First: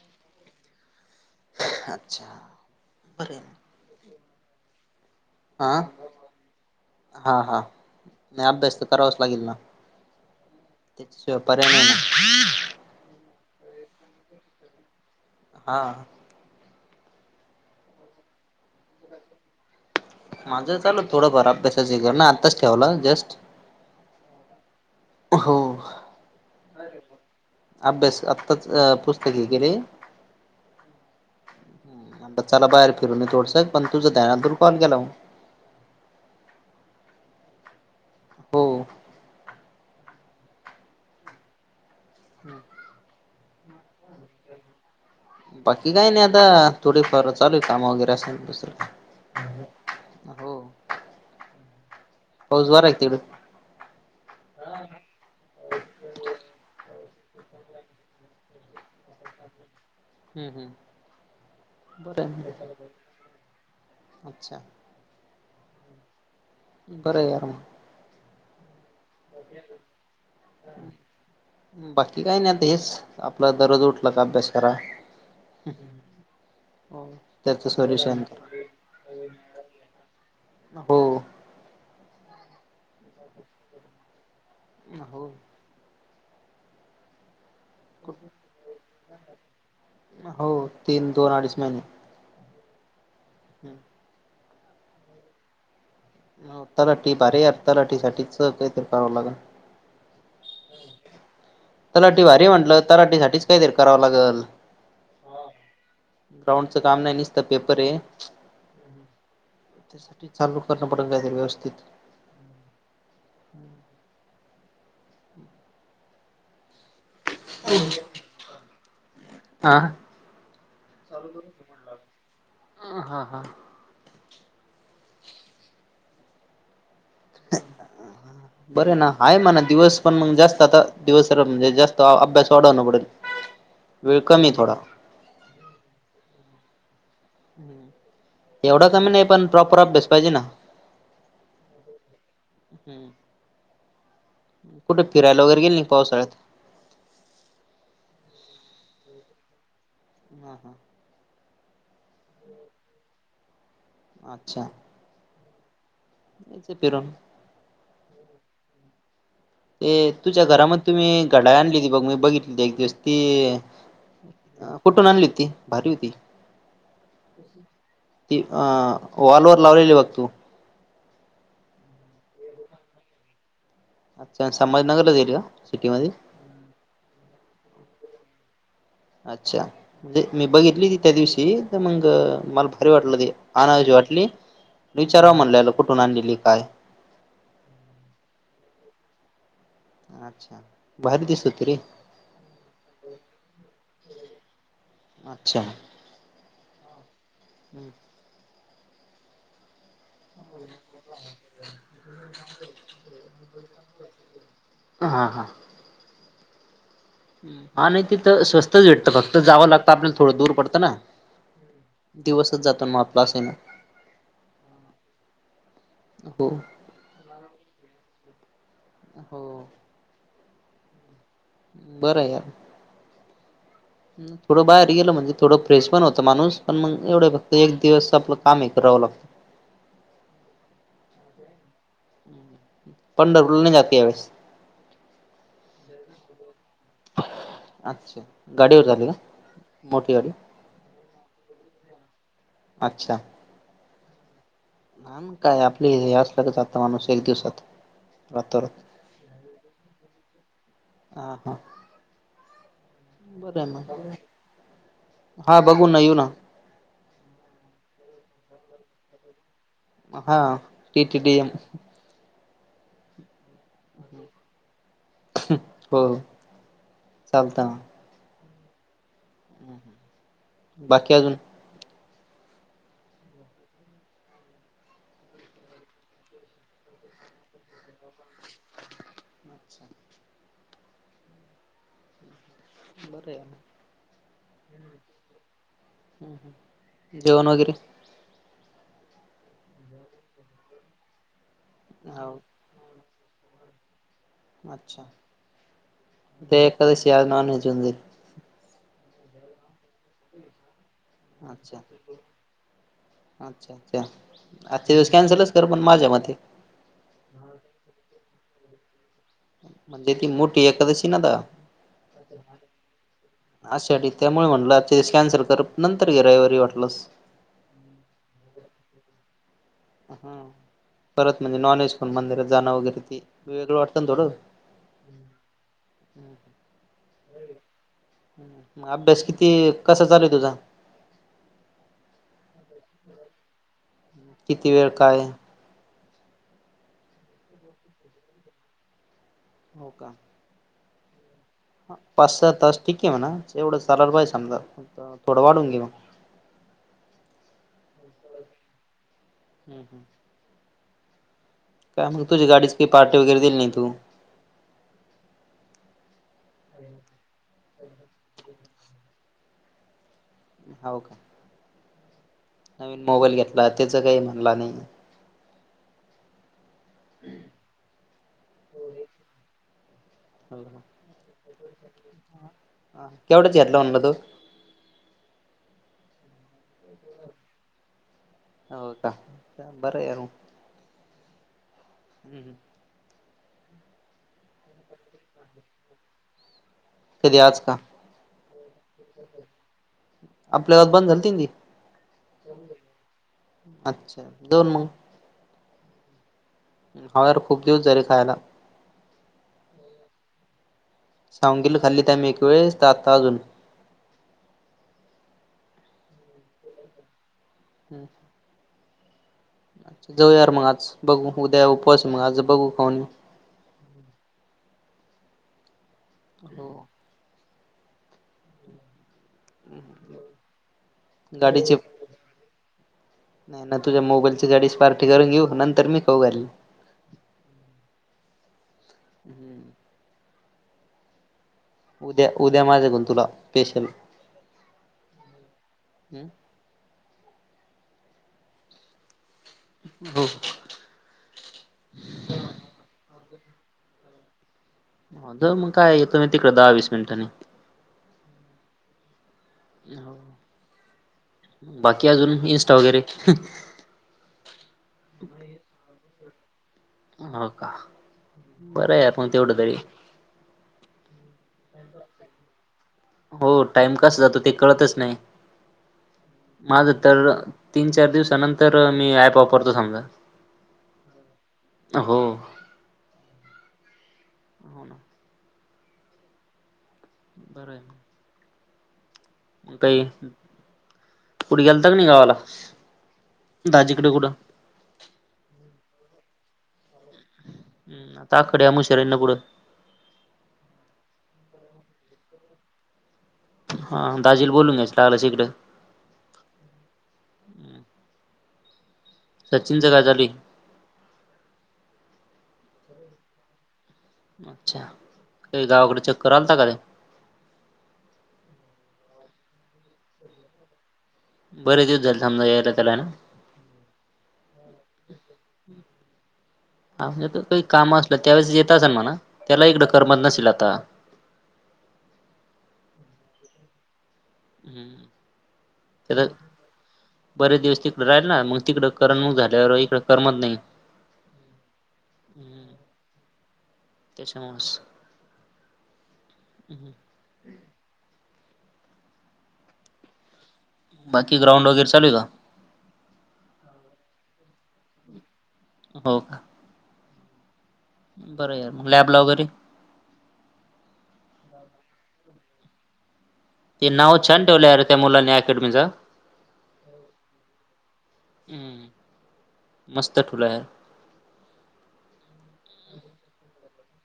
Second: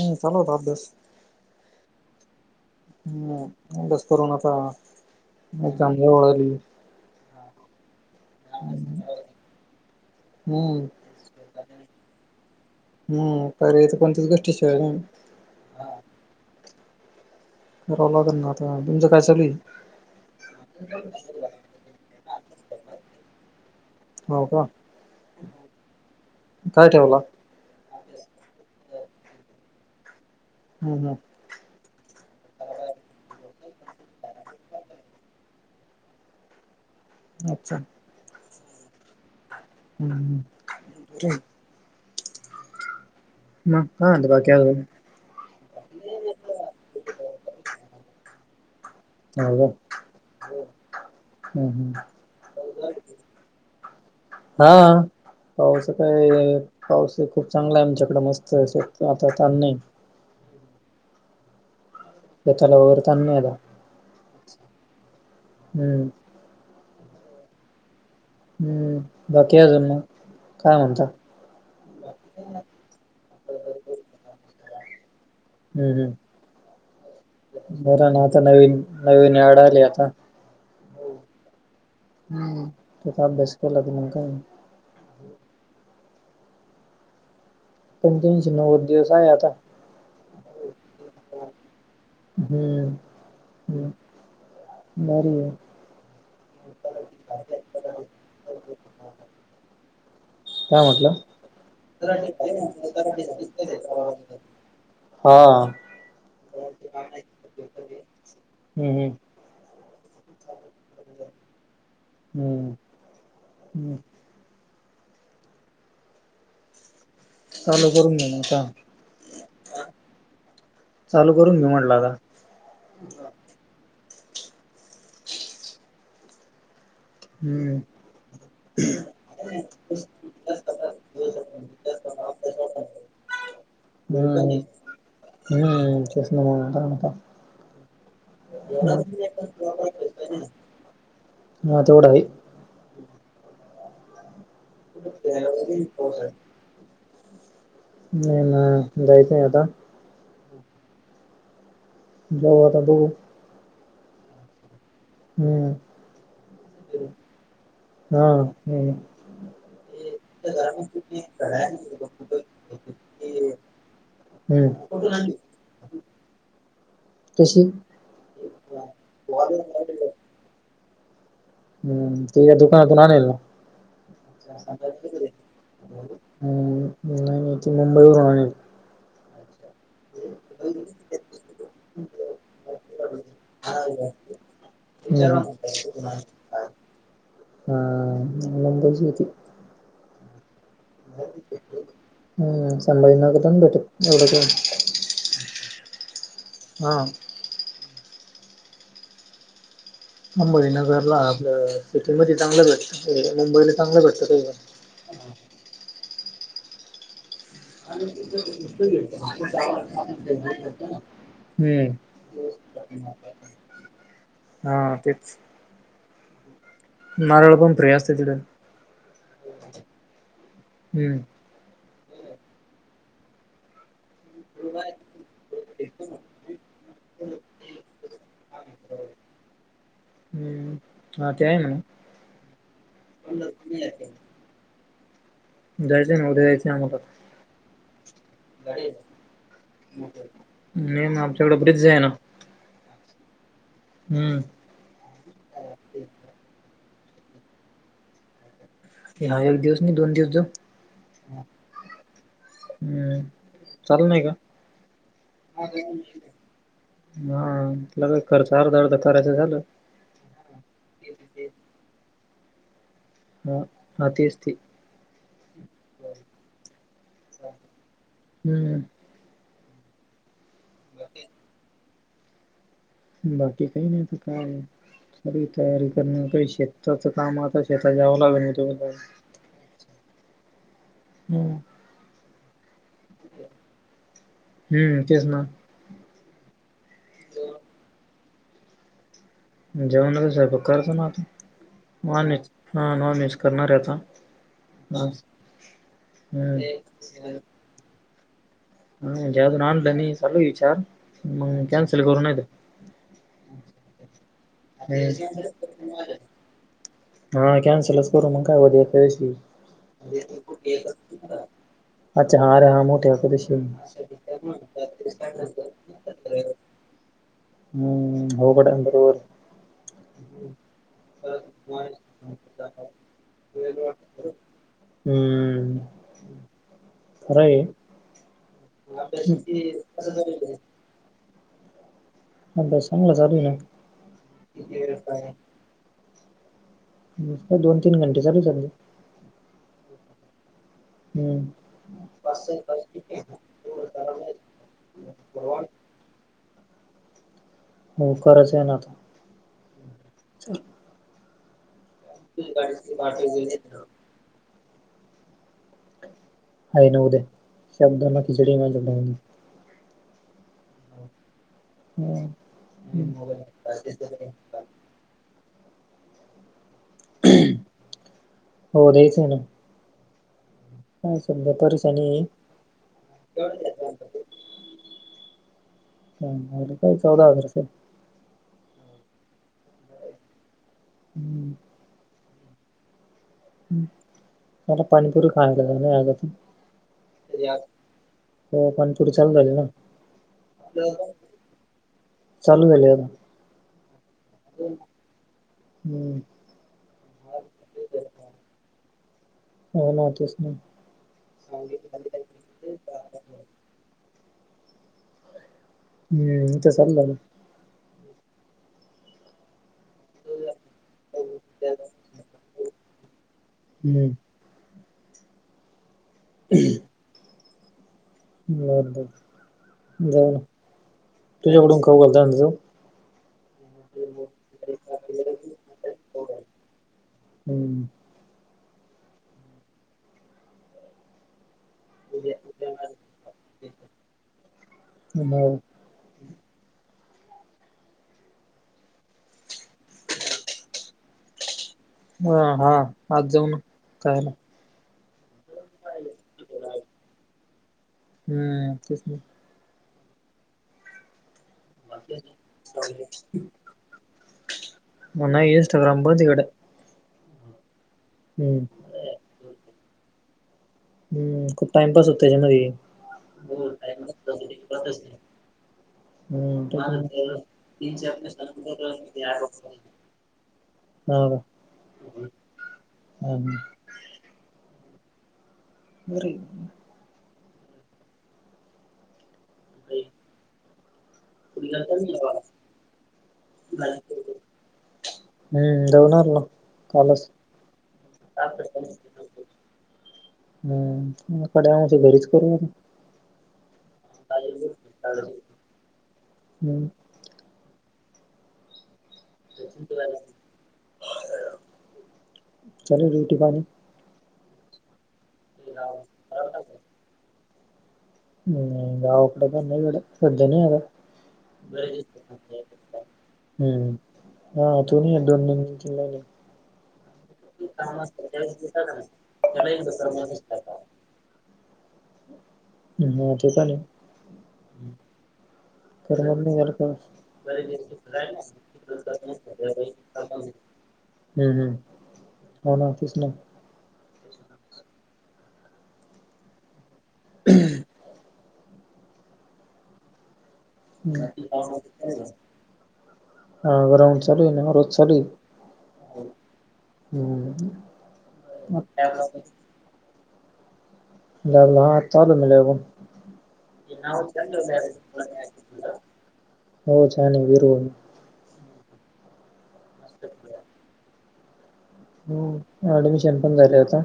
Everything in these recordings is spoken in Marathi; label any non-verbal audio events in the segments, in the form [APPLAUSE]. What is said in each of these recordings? हू चालू होता अभ्यास अच्छा बरे हू उगच करुणाचा हा हा हा नाही अभ्यास तर करावाच लागेल ना हू त्याच्याशिवाय पर्याय नाही ना हू पर्याय च कोणत घर दिसतंय आणि ना हा करावं लागलं ना आता तुमचं काय चालूय माझं चालू थोडंफार अभ्यासाचे करन आत्ताच ठेवला जस्ट हो का हो काय ठेवला अभ्यास आत्ताच पुस्तक हे केले हू हू म्हटलं चला बाहेर फिरून येऊ थोडसं पण तुझं काय आतून कॉल केलाव् अच्छा हो हू [INAUDIBLE] मग काय झालं बाकी अजून बाकी काय नाही आता थोडीफार चालूय काम वगैरे असेल दुसरं हो काय का हो हू हू हू पाऊस वार हाय का तिकड हां पाऊस काय पाऊस खुप चांगला आहे आमच्याकड मस्त आहे असं आता ताण नाही. हम्म हम्म बरं [UNINTELLIGIBLE] ताण आहे नाही आता अच्छा हम्म बरं यार मग हम्म बाकी आजुन मग काय म्हणता? बाकी काय नाही आता हेच आपला दररोज उठला का अभ्यास करा. हम्म त्याचं हम् बर सोल्युशन ना आता करा. नवीन नवीन ऍड आली आता. हो हम्म तिथं अभ्यास केला की मग काय नाही. हो पण तीनशे नव्वद दिवस आहे आता हो तीन दोन अडीच महिने [INAUDIBLE] हम्म हम् भारी आहे. तलाठी भारी आता तलाठी साठीच काहीतरी करावं लागल. काय म्हनटला तलाठी भारी म्हटलं तलाठीसाठीच कायतरी करावं लागल. हा हम्म ग्राउंडच काम नाही निसत पेपर आहे हम्म हम्म चालु करणं पडल काहीतरी व्यवस्थित हम्म हम हम् [INAUDIBLE] चालु करून घेन आता हा चालु करून घे म्हटलं आता. हा हा हा हम्म बरे ना आहे म्हना दिवस पण मग जास्त आता दिवस जास्त अभ्यास वाढवणं पडल. वेळ कमीय हम्म. थोडा हम्म तेच ना हा आता एवढा कमी नाही पण प्रॉपर अभ्यास पाहिजे ना. हा तेवढं आहे. हम्म कुठे फिरायला वेगैरे गेले नाही पावसाळ्यात? नाही न जायचंय आता. हा हा जाऊ आता बघु. अच्छा हम्म यायचं फिरून. हा हम्म ऐ तुझ्या घरामध्ये तुम्ही घड्याळ आणली ती बघ मी बघितली ती एक दिवस ती हम्म कुठून आणली होती भारी होती. कशी ती अं वॉलवर लावलेली बघ तु. हम्म ती या दुकानातून आणेल ना. अच्छा संभाजीनगरला घेईल का सिटी मध्ये. नाही नाही, ती मुंबईवरून आणेल आहे. अच्छा मी बघितली होती त्या दिवशी, तर मग मला तर वाटलं ते आनवीशी वाटली विचारावं म्हणलेलं ह्याला कुठून आणली, काय हा, नंदची होती. अच्छा. भारी दिसत होती रे. हम्म, संभज नक भट एवढच. [UNINTELLIGIBLE] अच्छा. हां. हम्म. मुंबई नगरला आपलं सिटीमध्ये चांगलं भेटतं, मुंबईला चांगलं भेटतं काही पण. हा हा हा नाही तिथं स्वस्तच भेटतं, फक्त जावं लागतं आपल्याला थोडं दूर पडतं ना. हम्म. दिवसच जातो ना म आपला अस ना. हा तेच. हो. नारळ पण फ्री असतं तिगडं, हो हम्म. बरंय यार. थोडं बाहेर गेल म्हणजे थोडं फ्रेश पण होतं माणूस, पण मग एवढं फक्त एक दिवस आपलं काम हे करावं लागतं. [INAUDIBLE] हम्म,, हा ते आहे म्हणा. पंढरपुरल नाही जात का या वेळेस.? जायचंय ना, उद्या जायचंय आम्हाला. अच्छा, गाडीवर जाते का? मोठी गाडी नाही ना, आमच्याकडं ब्रिजजा आहे ना. अच्छा. हम्म. हा मंग काय आपले हे असलं का जातं माणूस एक दिवसात, रातोरात. हा एक दिवस नि दोन दिवस हा जाऊ. हा. हम्म, बरं आहे चालू मग नाही का? हा बघू ना येऊ ना हा, त्याला काय खर्च अर्ध-अर्ध करायचं झालं. ह, टि टिडीएम. हा हा तेच ते. हो. चालतं हम्म. बाकी अजून? बाकी काही, नाही तर काय? तरी तयारी करण शेताच काम आता शेतात जावं लागल नाही तो अच्छा. हम्मं. बरंय. हम्म तेच ना हम्मं हम्म, जेवण वगैरे? जेवण वगैरे स्वयंपाक करतो ना आता, नॉनव्हेज हो हां नॉनव्हेज करणाऱे आता. ह अच्छा हम्म. जेवण जाईल. नाही म्हणजे अजून आणलं नाही, चालू आहे विचार मंग कॅन्सल करू नाहीतर. अच्छा-अच्छा, आजच्या दिवस तर कॅन्सलच कर पण माझ्या मते. हा कॅन्सलच करू मग काय उद्या एकादशी आहे. म्हणजे ती मोठी एकादशी ना आता.? अच्छा हा अरे हा मोठ्या एकादशी आहे आषाढी त्यामुळे म्हणलं आजच्या दिवस कॅन्सलच तर नंतर घे रविवारी वाटलंस. हं अवघड आणलं रविवारी. ह परत म्हणजे नॉनव्हेज खाऊन मंदिरात जाणं वगैरे ती वेगळं वाटतं ना थोडं. हं.... हं... खरायं. मग अभ्यास किती, कसा चालू आहे तुझा?. अभ्यास चांगला चालू आहे ना. किती वेळ, काय? नुसता दोन तीन घंटे चालूच आहे. हो, का. हं.. पाच-सहा तास ठीक आहे म्हणा, एवढं चालाला पाहिजे समजा थोडं वाढून घे मग. हो करायचं ना आता. हं काय मग तुझ्या गाडीची की पार्टी वगैरे दिली नाही तू. हाय ना उद्या साबुदाणा खिचडी [UNINTELLIGIBLE] हाव, का. हू... नवीन मोबाईल घेतला त्याचं काही म्हणला नाही. [UNINTELLIGIBLE] हो द्याचं ना. हं आहे सध्या तरीच आणि [UNINTELLIGIBLE] केवढ्याच घेतला म्हणला तो माझा पण चौदा हजाराचा आहे. हो, का. काय बरांय यार मग. ह.. हं.. हं.. मला पानीपुरी खायला [UNINTELLIGIBLE] कधी यार, आज का हो पाणीपुरी चालू झाली ना. आपल्या गावात आपल्याला बंद नाय. झालती ना ती चालू झाली आता. अच्छा, दोन मग. हू... हा यार खूप दिवस झाले खायाला हो, ना. तेच, ना. सागवीला खाल्लीती आम्ही एक वेळेस ती आता अजून हं.. इथं चालू झाली. ह... जाऊया यार मग आज, बघू उद्या उपवास मग आज बघू खाऊन. हं.. हो [UNINTELLIGIBLE] [INAUDIBLE] बर, बर, बरं जाऊन गाडीचे तुझ्याकडून [INAUDIBLE] खाऊ घालतो का आम्ही जाऊ नाही, नाही तुझ्या मोबाईलची गाडीची पार्टी करून घेऊ, नंतर मी खाऊ घालीन. हम्म. हम्म. उद्या, उद्या माझा कडून तुला स्पेशल. हो हो. ह हा आज जाऊ ना काय [INAUDIBLE] झालं हो द मग काय येतो मी तिकडे [INAUDIBLE] वीस मिनिटांनी. हम्म. तेच नाही. बाकी अजून इंस्टा वगैरे, [INAUDIBLE] नाही इन्स्ट्राग्राम बंद [INAUDIBLE] गाड्या हो का, बरं आहे मग तेवढं तरी. हम्म खूप टाइमपास होतो त्याच्यामध्ये. हो टाइम कस जातो ते कळतच नाही. हम्म माझं त्याच्यामध्ये तर तीन, चार दिवसानंतर मी ऍप वापरतो समजा. [UNINTELLIGIBLE] [INAUDIBLE] ह का हो. हम [UNINTELLIGIBLE] [INAUDIBLE] बरी. बरं. काही कुढे गेलत का नाही गावाला दाजीकडे कुठं. हम्म, दऊणार ना कालच [INAUDIBLE] हम्म आता आकडे या मुशऱ्यांना पुढं हम्. [INAUDIBLE] आकडे आशी घरीच करू हा दाजील बोलून घ्यायच लागलं त इिकडें. हम्. [UNINTELLIGIBLE] [INAUDIBLE] गजल [INAUDIBLE] [UNINTELLIGIBLE] चल रोटी पाणी अच्छा! गावाकडे चक्ककर [INAUDIBLE] काध हम् गावकडे [INAUDIBLE] त्यां नाहीडे फेडद नाही [INAUDIBLE] आहे का [UNINTELLIGIBLE] [INAUDIBLE] बरेच दिवस झाले समजा यायला त्याला ना. हम्म आहे दोनज किल्लाने [INAUDIBLE] हा म्हे काही काम असलं त्यावेेळेस येत म्हणा. त्याला करमत नसेल आता. हा तेकणी. हम्म. [UNINTELLIGIBLE] [INAUDIBLE] कर त्याला नाही वर बरेच दिवस तिकडे राहील ना मग तिकडं करमणूक झाल्यावर इकडं करमत नाही हम्म, हम्म हो ना [INAUDIBLE] तच ना त्याच्या [INAUDIBLE] मस हम्म. [UNINTELLIGIBLE] [INAUDIBLE] हम्म. बाकी ग्राउंड वगैरे चालू आहे का? हा ग्राउंड [INAUDIBLE] चाू आहे. रोज [INAUDIBLE] चाू आहे. हो का? हम्म. बरं यार मग लॅबला वगैरे, लावलं ह [INAUDIBLE] तल मलागो [INAUDIBLE] ते नाव छान ठेवलं यार त्या मुलांनी अकॅडमीचा हो छान आहे विर. हम्. मस्त ठुलं आहे. हम्म ऍडमिशन पण झाले आता.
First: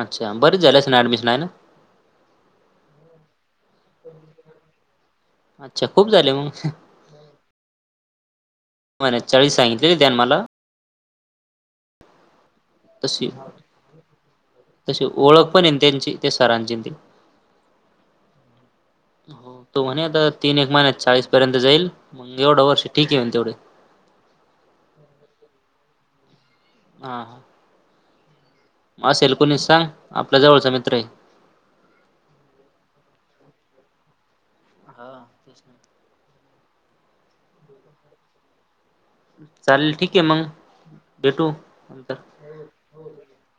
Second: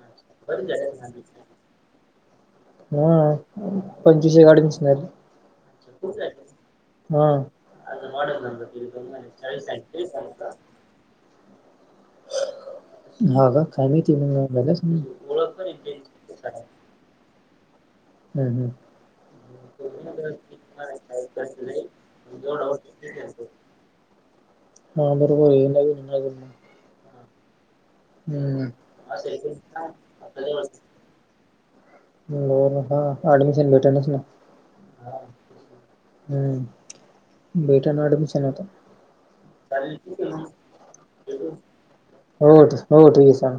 अच्छा बरच झालं असेल ऍडमिशन आहे ना. हा पंचवीस एक ऍडमिशन झाले. अच्छा खूप झाले मग. हा म्हणे चाळीस सांगितलेले त्यानं मला [UNINTELLIGIBLE] तशी हा का, तशी [UNINTELLIGIBLE] ओळख पण हाय त्यांची त्यां सरांची ते. हम्म हम्म. हो तो म्हणे आता तीन एक महिन्यात चाळीस पर्यंत जाईल मग एवढं वर्ष ठीक येईन तेवढ हां बरोबर [UNINTELLIGIBLE] हा. हम्म. मग असेल कुणीच सांग आपल्या जवळचा मित्र आहे. [UNINTELLIGIBLE] भेटनच ना हा तेच ना. हम्म बेटन [UNINTELLIGIBLE] चालेल ठीक आहे मंग भेटू नंतर हो हो ठीक आहे सांग.